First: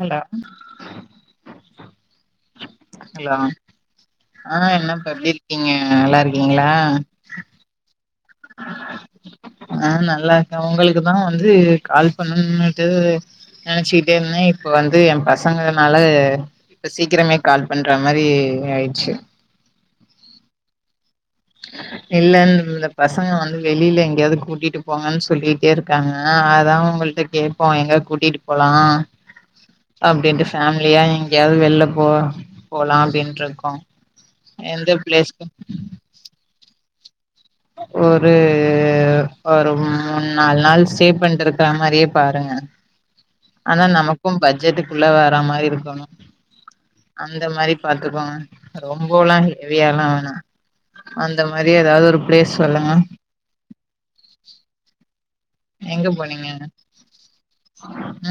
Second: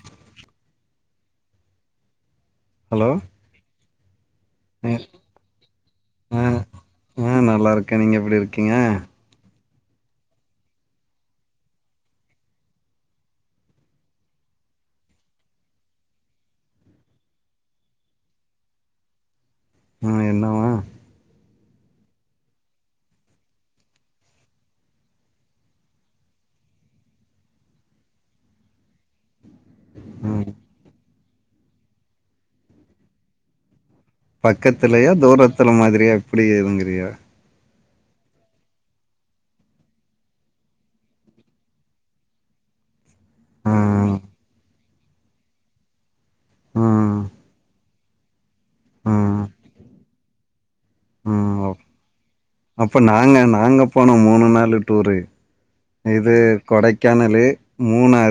Hello hello ஆ என்னப்ப எப்படி இருக்கீங்க நல்லா இருக்கீங்களா ப்படி இருக்கீங்க ஆஹ் நல்லா இருக்கேன் உங்களுக்குதான் வந்து கால் பண்ணட்டு நினைச்சக்கிட்டே இருந்தேன் இப்ப வந்து என் பசங்கனால இப்ப சீக்கிரமே கால் பண்ற மாதிரி ஆயிடுச்சு [unintelligible] ம் என்வ இல்ல இந்த பசங்க வந்து வெளியில எங்கேயாவது கூட்டிட்டு போங்கன்னு சொல்லிட்டே இருக்காங்க அதான் உங்களிட்ட கேட்போம் எங்கேயாவது கூட்டிட்டு போலாம் ஆ அப்படின்ட்டு ஃபேமிலியா எங்கேயாவது வெளியில போ போலாம் அப்படட்டு இருக்கோ [unintelligible] பக்கத்துலயா தூரத்துல மாதிரியா இப்படி ஏதுங்கிறியா ஒரு ஒரு மூணு நாலு நாள் ஸ்டே பண்ணிட்டு இருக்குற மாதிரியே பாருங்க ஆ ஆனா நமக்கும் பட்ஜெட்டு உள்ள வேற மாதிரி இருக்கணும்............. ஆ அந்த மாதிரி பாத்துக்கோங்க. ஆ ரொம்போளா.. பியலர்லா வேணா ஆ அந்த மாரி ஏதாவது ஒரு பிளேஸ் சொல்லுங்க அப்ப நாங்க நாங்க போனோ மூணு நாலூ டூரு எங்க இது போனீங்க கொடைக்கானலு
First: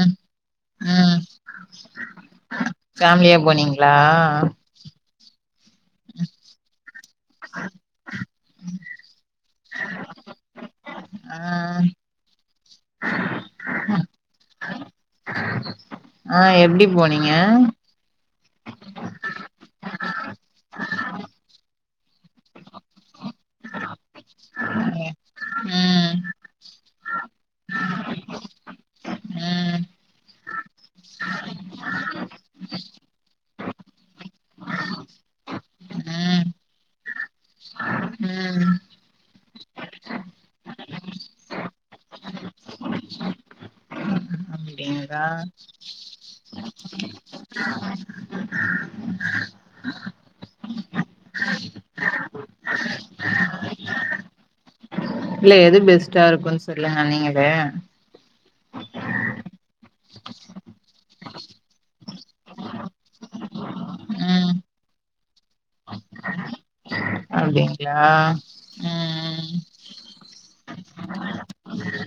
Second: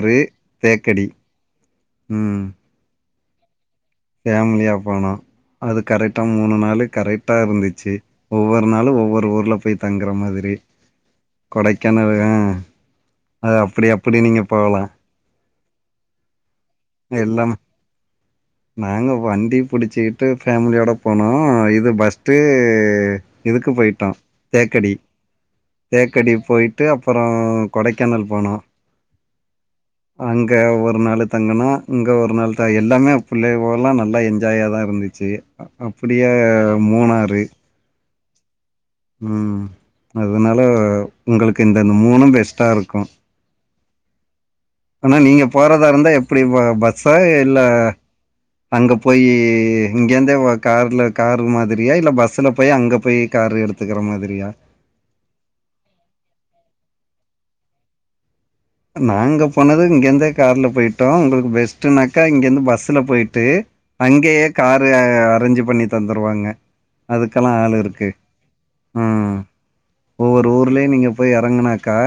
ம் தேக்கடி உம் பேஃமிலியா போனீங்க ஃபேமிலியா போனோம் அது கரெக்டா மூணு நாள் கரெக்ட் [unintelligible] இருந்துச்சி ஒவ்வொரு நாளும் ஒவ்வொரு ஊரு ல போய் தங்குற மாதிரி ஆ கொடைக்கானல் ஹ அது அப்படி அப்படி நீங்க போகலா. ஆ எப்டி போனீங்க எல்லாம் நாங்க வண்டி புடிச்சிகிட்டு ஃபேமிலியோட போனோ இது பஸ் [unintelligible] எதுக்கு போயிட்டோ தேக்கடி ம் தேக்கடி போயி. விட்டு அப்ரோ கொடைக்கானல் போனோ ம் அங்க ஒரு நாலூ தங்கநோ இங்க ஒரு நாள் த எல்லாமே பிள்ளையோல நல்ல என்ஜாயாதான் இருந்துச்சு அப்படியே ம் மூணாறு ம் உம் அதனால உங்களுக்கு இந்த மூணும் பெஸ்ட்டா இருக்கோ ஆனா அப்டிங்களா நீங்க போறதாயிருந்தா எப்டி பா பஸ்சா இல்ல அங்க போயி இங்கந்தே கார்ல காரு மாதிரியா இல்ல பஸ்ல போய் அங்க போய் காரு எடுத்துக்கிற மாதிரியா இல்ல எது பெஸ்ட்டா இருகோ சொல்லுங்க நீங்கள நாங்க போனதுு இங்கந்தே கார்ல போயிட்டோ உங்களுக்கு பெஸ்டுனாக்கா இங்கந்து பஸ்ல போயிட்டு அங்கேயே ம் காரு அரேஞ்சு பண்ணி தந்துருவாங்க அதுக்கெல்லா ஆள் அப்டிங்களா இருக்கு ம் ஒவ்வொரு ஊர்லேயும் நீங்க போய் இறங்கனாக்கா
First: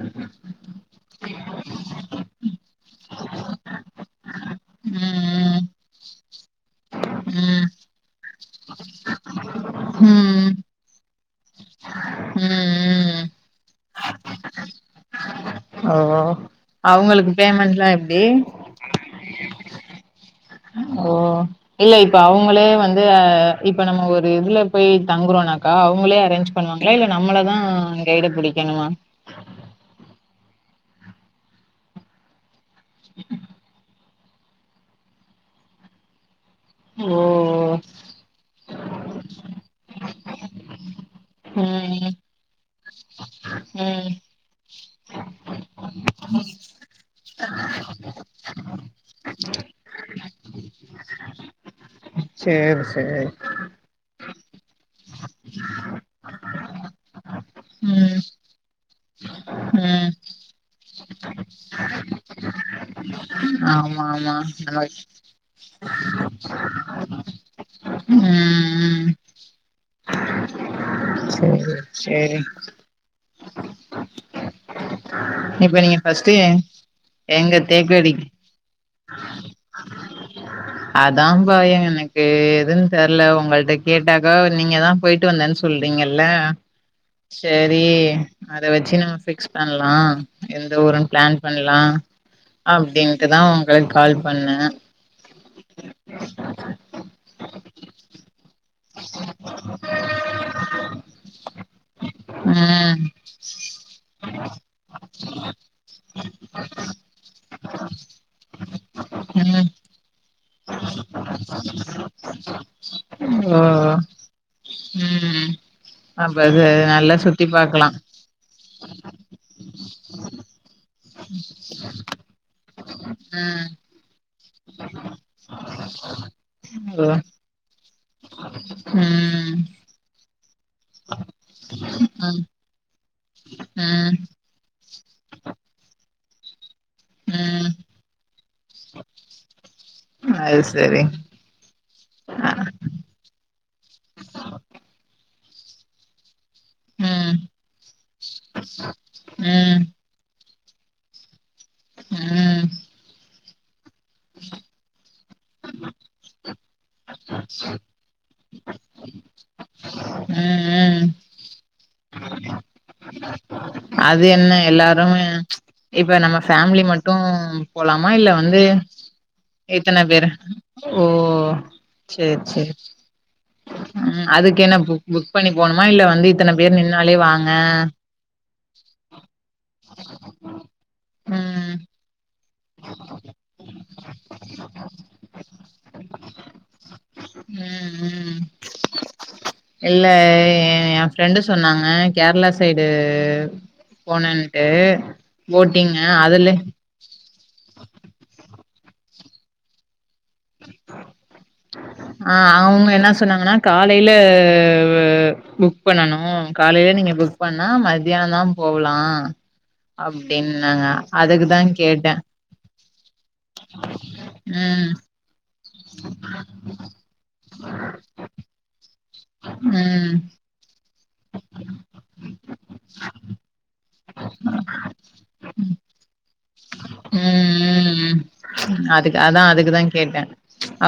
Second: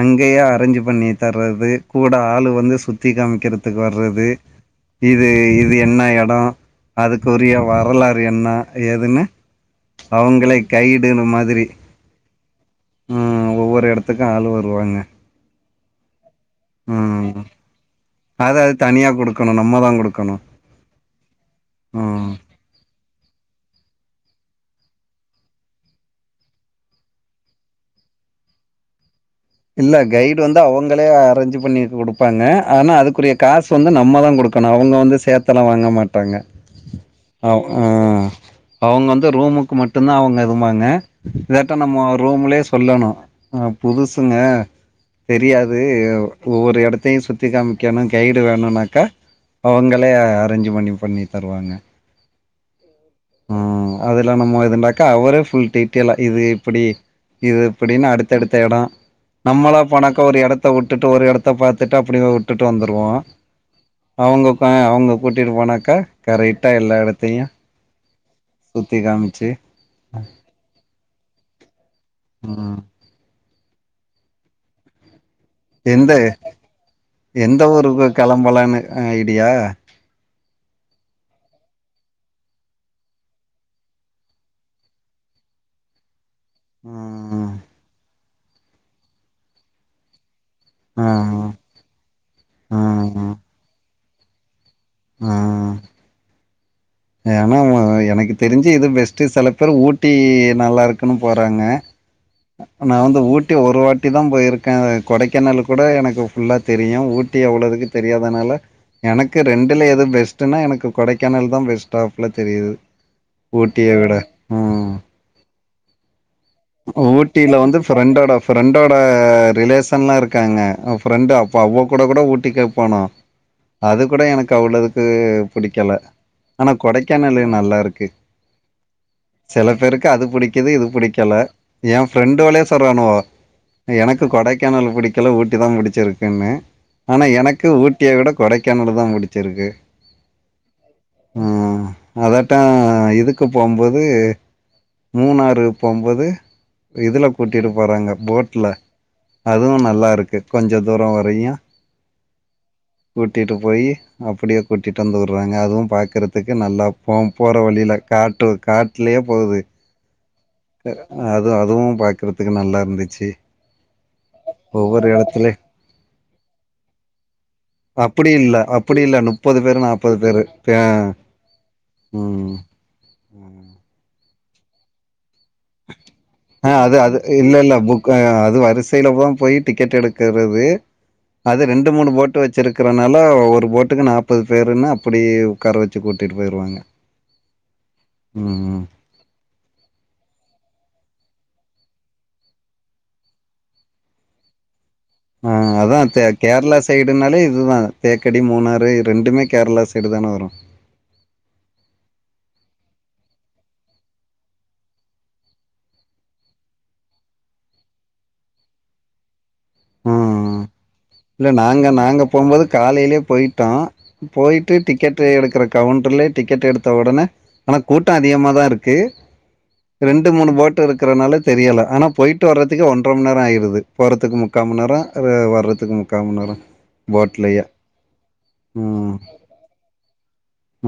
அங்கேயே அரேஞ்சு பண்ணி தர்றது கூட ஆளு வந்து சுத்தி காமிக்கறதுக்கு வர்றது இது ம் இது என்ன எடம் அதுக்குரிய ம் வரலாறு என்ன ஏதுன்னு ம் அவங்களே கைடுன்னு மாதிரி ம் உம் ஒவ்வொரு எடத்துக்கு ஆள் வருவாங்க ம். அவுங்களுக்கு பேமெண்ட்லா எப்டி கணு நம்ம தா குடுக்கணு ஓ இல்ல இப்ப அவுங்களே வந் இப்ப நம்ம ஒரு இதுல போய் தங்குறோனாக்கா அவுங்களே அரேஞ்ச் பண்ணுவாங்ளா இல்ல நம்மளதா கைடு புடிக்கணுமா இல்ல கைடு வந்து அவங்களே அரேஞ்ச் பண்ணி குடுப்பாங்க ஆனா அதுக்குரிய காசு வந்து நம்ம தான் குடு குடுக்கணும் அவங்க வந்து சேத்தெலா வாங்க மாட்டாங்க ஆம் ஓ ஹ அவங்க வந்து ரூமுக்கு மட்டும்தா அவங்க எதுபாங்க டேரக்ட்டா நம்ம ம் ரூம்லே உல்லணு ஹ ம் புதுஸ் தெரியாது ஒவ்வொரு இடத்தையும் சுத்தி காமிக்கணும் கைடு வேணும்னாக்கா அவங்களே அரேஞ்ச்பண்ணி பண்ணி தருவாங்க செரி செரி இதுண்டாக்க அவரே ஃபுல் டீடைலா இது இப்டி இது இப்டின்னா ம் அடுத்தடுத்த இடம் நம்மளா ம் போணாக்க ஒரு இடத்த விட்டுட்டு ஒரு இடத்த பாத்துட்டு அப்டிய விட்டுட்டு வந்துருவோம் ஆமா ஆமா போனாக்கா [inaudible] கரெக்டா எல்லா எடத்தையு ம் ம் சுத்தி ம் [inaudible] செரி செரி சேரிண் ம் இப்ப நீங்க எந்த ஃபஸ்ட்டு எங்க எந்த ஒரு ஊருக்கு தேக்கடி கிளம்பலன்னு ஆ ஐடியா அதான் பா எனக்கு எதுன்னு தெரல உங்களட்ட கேட்டாக்கா நீங்கதான் போயிட்டு வந்தேன்னு சொல்றீங்கல்ல ம் செரி அத வச்சு நம்ம பிக்ஸ் பண்ணலாம் எந்த ஊருனு பிளான் ம் பண்ணலாம் ம் அப்டின்ட்டுதான் உங்களுக்கு கால் பண்ணு ம் ம் ஏன்னா எனக்கு தெரிஞ்சு இது பெஸ்ட்டு சில பேர் ஊட்டி நல்லா இருக்குன்னு போறாங்க நான் ம் வந்து ஊட்டி ஒரு வாட்டி தான் போய்ருக்கேன் கொடைக்கானல் கூட எனக்கு ஃபுல்லாக தெரியும் ஊட்டி அவ்வளோதுக்கு தெரியாதனால எனக்கு ம் ரெண்டுல எது பெஸ்ட்னா எனக்கு கொடைக்கானல் தான் பெஸ்ட் ஸ்டாப்புல தெரியுது ஓ ஊட்டியவிட ம் அப்ப அது நல்லா சுத்தி ஊட்டில வந்து பாக்கலா பிரண்டொட பிரண்டொ ட ரிலேஷன் லாம் இருக்காங்க பிஃரெண்டு அப்பா அவ கூட கூட ஊட்டிக்கே போனும் ம் அது கூட எனக்கு அவ்வளதுக்கு பிடிக்கல ஆனா ஓ கொடைக்கானலு நல்லா இருக்கு ம் சில பேருக்கு அது பிடிக்குது இது பிடிக்கல என் ஃப்ரெண்டு ம் வழே சொல்றானுவோ ம் எனக்கு கொடைக்கானல் பிடிக்கல ஊட்டி தான் பிடிச்சிருக்குன்னு ஆனா எனக்கு ம் ஊட்டிய விட கொடைக்கானல் தான் புடிச்சிருக்கு அது சரி ஆ ம் அ அதட்ட இதுக்கு போவும்போது மூணாறு போம்பது இதுல ம் கூட்டிட்டு போறாங்க போட்ல ம் அதுவும் நல்லா இருக்கு கொஞ்சம் தூரம் வரயும் ம் கிட்ட போயி அப்டியே கூட்டிட்டு வந்து இருக்கறதுக்கு நல்லா போ போற வழியில காட்டு காட்லயே போகுது ம் அ ம் அதுவு அதுவு பாக் இருக்கது நல்லா இருந்துச்சு அது என்ன ஒவ்வொரு எலாலோரும் இடத்துலயும் இப்போ நம்ம ஃபேமிலி மட்டும் போலாமா அப்படி இல்ல வந்து அப்படி இல்ல. பேரு, இத்தனை பேர் பேரு. அ ஓ செரி ம். செரி ம் அதுக்கு க்கென்ன புக் புக் புக் பண்ணி போணுமா இல்ல வந்து இத்தனை அ பேர் அது நின்னாலே அது வாங்க இல்ல, இல்ல. புக் அது வரிசையிலதா போய் டிக்கெட் எடுக்கிறது அது ம் ரெண்டு மூணு போட் போ வச்சிருக்கறனால ஒரு வச்சு இருக்கிறதுனால ஒரு போட்டுக்கு நாற்பது பேருனு அப்டி உட்கார வச்சு கூட்டிட்டு போயிருவாங்க ம் இல்ல ஏன் ஃப்ரெண்டு சொன்னாங்க கேரளா சைடு போனேன்ட்டு ஆஹ் அதா கே கேரளா சைடுனாலே இதுதான் தேக்கடி மூணாறு இ ரெண்டுமே கேரளா சைடுதான வரு ஆஹ் அவுங்க என்ன சொன்னாங்கன்னா காலையில புக் பண்ணனு காலையில நீங்க புக் பண்ணா மத்தியானோ போலா ம். அப்டின்னாங்க இல்ல அதுக்குதா நாங்க கேட்டே நாங்க போகும்போது காலையிலயே போயிட்டோம் போயிட்டு ம் டிக்கெட் எடுத் கவுண்டர்லயே டிக்கெட் எடுத்த உடனே ஆனா கூட்டம் அதிகமாதா இருக்கு உம் இருக்கறனால தெரியல ஆனா போயிட்டு வரதுக்கு ஒன்ர மணிநேர ஆயிருது போறதுக்கு முக்காமணி நேரம் வர்றதுக்கு முக் உஹம் உ ம். அதுக்கு அதான் அதுக்குதான் கேட்டேன்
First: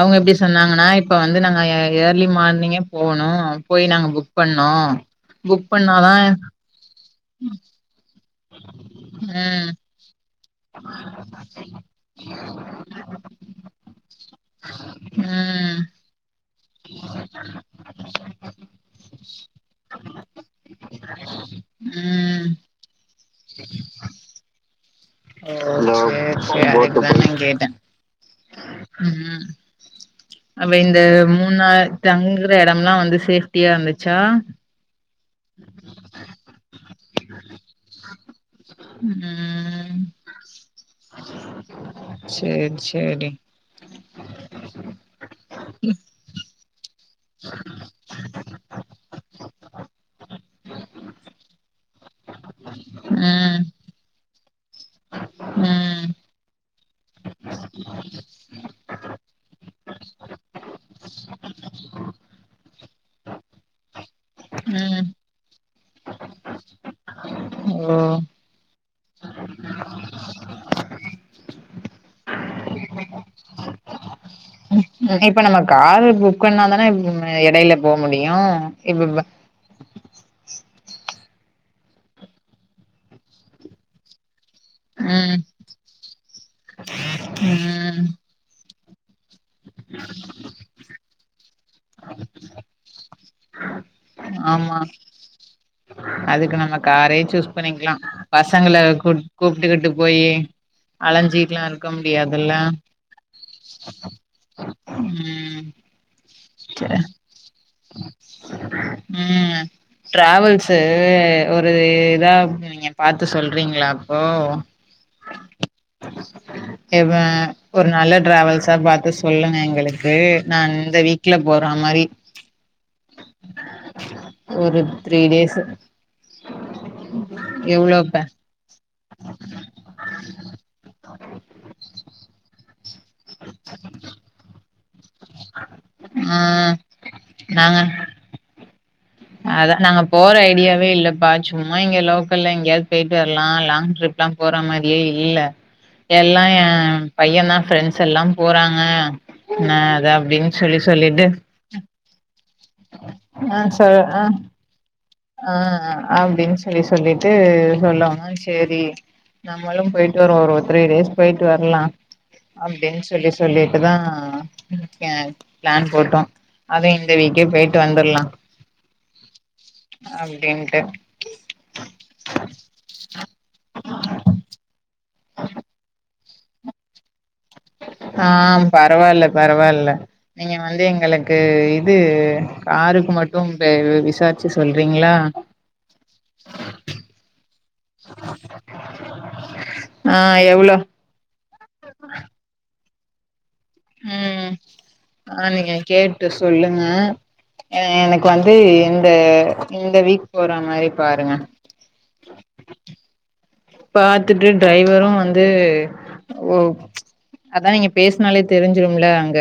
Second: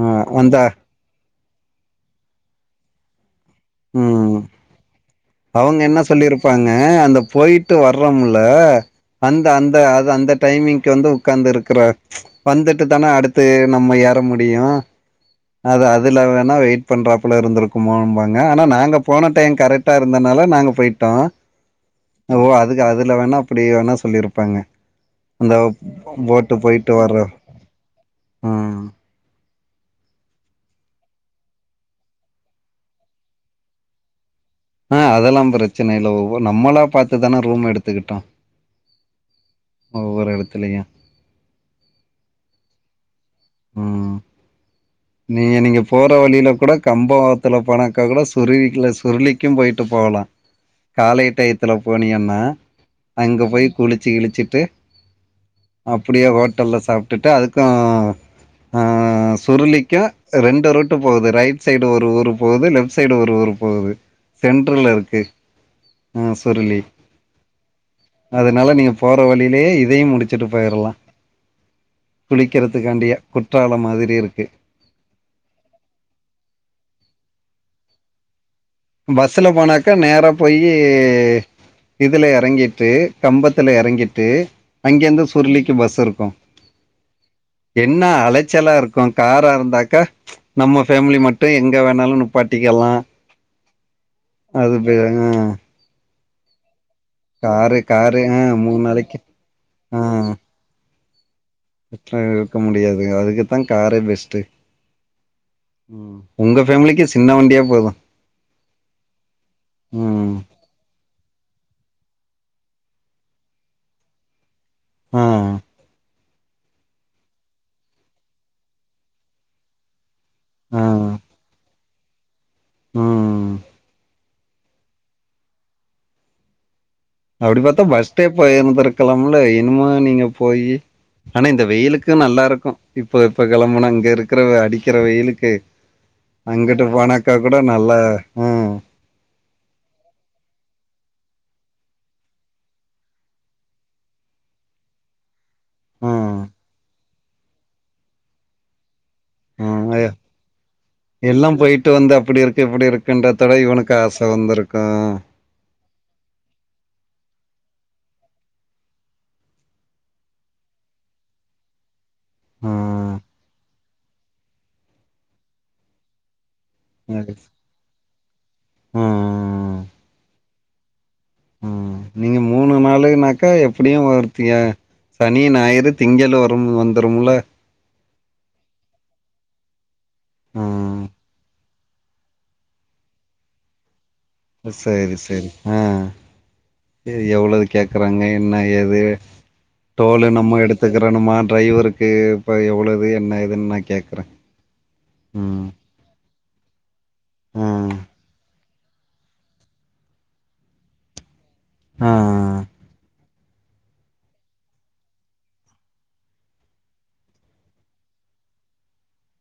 அ எப்படி அந்த சொன்னாங்கன்னா இப்ப வந் வந்து நாங்க ஏர்லி மார்னிங்கே போனும் போய் நாங்க ம் புக் பண்ணோம் அவங்க என்ன சொல்லிருப்பாங்க அந்த போய்டிட்டு வ அந்த ம் அந்த அதுஅந்த டைமிங் வந்து உட்கார்ந்து இருக்க வந்துட்டு தானே அடுத்து நம்ம ஏற முடியும் அ ம் அதுல வேணா வெயிட் பண்றாப்பல இருந்திருக்குமோபாங்க ஆனா நாங்க போன டைம் கரெக் டா இருந்தனால நாங்க போயிட்டோம் ம் ஓ அதுக்கு அதுல வேணா அப்படி வேணா சொல்லிருப்பாங்க அந்த சரி போட்டு சரி போயிட்டு அதுக்கு தான் வர்றோ நா கேட்டேன் ம் அப இந்த மூணு நாள் தங்குற இடம் எல்லாம் வந்து சேப்டியா இருந்துச்சா ஆஹ் அதெல்லாம் பிரச்சனை இல்ல ஒவ்வ நம்மளா பார்த்துதானே ரூம் எடுத்துக்கிட்டோம் ம் வொவ்வொறு எடத்துலய்யும் சரி உம் நீங்க நீங்க போற வழியில கூட கப் இப்ப போனாக்கா கூட சுருவீக்ல சுருளிக்கும் போயிட்டு போகலாம் காலை டயத்துல போய பனியண்ண அங்கே ம் போய் குளிச்சு கழிச்சிட்டு ம் அப்புடியே ஹோட்டல்ல சாப் விட்டு அதுக்கும் அஹ்ம் சுருளி அஹ் ரெண்டு ரூட்டு போகுது ரைட் சைடு ஒரு ஊர் போகுது லெப்ட் சைடு ஒரு ஊர் போகுது சென்ட்ரல் ம் இருக்கு ஆஹ சொர்லி ஓ அதனால நீங் போற வழியிலேயே இதையும் முடிச்சுட்டு போயிரலாம் குளிக்கிறதுக்காண்டிய குற்றாலம் மாதிரி இருக்கு இப்ப நம்ம காரு புக் பண்ணாாதானே இடையில போ முடியும் பஸ்ல போனாக்கா நேர போயி இதுல இறங்கிட்டு கம்பத்துல இறங்கிட்டு அங்கிருந்து ம் சுருளிக்கு பஸ் இருக்கும் ம் என்ன அலைச்சலா இருக் கோஞ் தயார இருந்தாக்க நம்ம ஃபமிலி மட்டும் எங்க வேணாலும் நுப்பாட்டிக்க எல்லாம் அது ஆமா போங்க அதுக்கு நம்ம காரே சூஸ் பண்ணிக்கலாம் காரு ஆ பசங்கள மூணு கூ நாளைக்கு கூப்பிட்டுக்கிட்டு ஆ போயி அளஞ்சி [unintelligible] இருக்க முடியாது அதுக்குத்தா காரே பெஸ்ட்டு உம் உம் ம் டிராவல்சு ஒரு இதா நீங்க பாத்து சொல்றீங்களா அப்போ ஆஹ் இவ ஒரு நல்ல டிராவல்ஸா பாத்து சொல்லுங்க எங்களுக்கு அது நா இந்த வீ அது மாரி ம் ம் ஒரு த்ரீ டேஸு அப்டி பாத்தா பஸ்ட்டே போயிருந்துருக் கெளம்புல இனிமே நீங்க போயி ஆனா இந்த வெயிலுக்கு நல்லா இருக்கு இப்போ இப்ப கெளம்புனா இங்க இருக்கிற அடிக்கிற வெயிலுக்கு ஆ அங்கிட்டு போனாக்கா கூட நாங்க நல்லா உம் அதா நாங்க போற ஐடியாவே இல்லப்பா சும்மா இங்க லோக்கல்ல எங்கயாவது போயிட்டு வரலா லாங் ட்ரிப்லா போற மாரியே இல்ல ம் எல்லா ஏ பையந்தா ஃப்ரெண்ட்ஸ் எல்லா போறாங்க நா ம் அத அப்டின்னு சொல்லி சொல்லிட்டு ட்டு வந்தப் இப்டி இருக்கு இப்டி இருக்குன்றதோட ஆ சொ இவனுக்கு ஆச ஆ வந்திருக்கு ஆ அப்டின்னு சொல்லி சொல்லிட்டு சொன்னாங்க சேரி நம்மளு போயிட்டு வருவோ ஒரு த்ரீ டேஸ் போயிட்டு வரலா அப்டின்னு ம் சொல்லி சொல்லி இப்பதா ஆ பிளான் போட்டோ அதும் இந்த வீக்கே போயிட்டு வந்துருலா ம் ம் ம் அப்டின்ட்டு ம் நீங்க மூணு நாளுனாக்கா எப்பிடியு [unintelligible] சனி ஞாயிறு திங் இங்கல வரும் வந்துரும்ல ஆஹ் பரவாயில்ல பரவாயில்ல நீங்க வந்து ம் எங்களுக்கு வந்து காருக்கு மட்டும் பேரு சரி சரி ஆஹ் இது எவ்வளவு கேக்குறாங்க என்ன ஏது ஆ டோலு நம்ம எவ்ளோ எடுத்துக்கிறணுமா டிரைவருக்கு இப்ப எவ்வளவு என்ன ஏதுன்னு நா கேக்குறே உம் அத ம் நீங்க கேட்டு சொல்லுங்க ம் எனக்கு வந்து இந்த இந்த வீக் போற மாதிரி பாருங்க ஆஹ் பாத்துட்டு டிரைவரும் வந்து அதான் நீங்க பேசுனாலே தெரிஞ்சிரும்ல அங்க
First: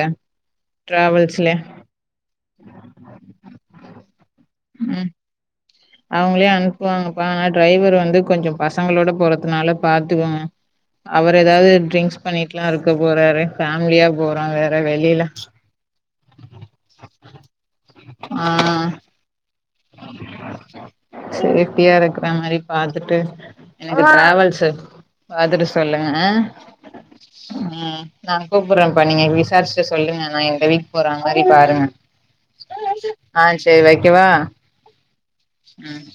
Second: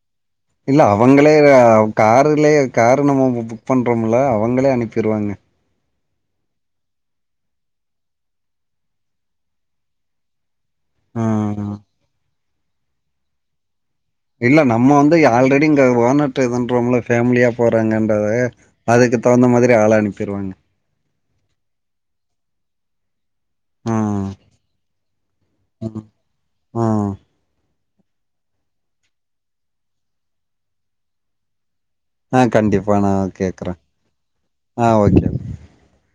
இல்ல அவங்களே டிராவல்ஸ்ல காருலே காரு நம்ம புக் பண்றோம்ல அவங் அவங்களே ம் அனுப்பிடுவாங்க அவங்களே அனுப்புவாங்கப்பா ஆனா டிரைவர் வந்து கொஞ்சம் பசங்களோட போறதுனால பாத்துக்கோங்க அவர் ஏதாவது ம் ட்ரிங்க்ஸ் ண்ணிட்டுலா இருக்க போறாரு பேம்பன் இல்ல நம்ம வந்து ஆல்ரெடி இங்க ஓனர்கிட்ட பன்றோமுல்ல பேமிலியா போறாங்கன்றது ஆ அதுக்கு தகுந்த மாதிரி ஆள அனுப்பிருவாங்க சேப்டியா இருக்கற மாதிரி பாத்துட்டு எனக்கு ம் டிராவல்ஸ் பாத்துட்டு ம் சொல்லுங்க ம் உஹ் உம் நான் கூப்புடுறேப்பா நீங்க விசாரிச்சுட்டு சொல்லுங்க நான் இந்த வீக் போறா மாரி பாருங்க ஆ ஆஹ் செரி வைக்கவா ஆஹ் ஓக்கே ச்சி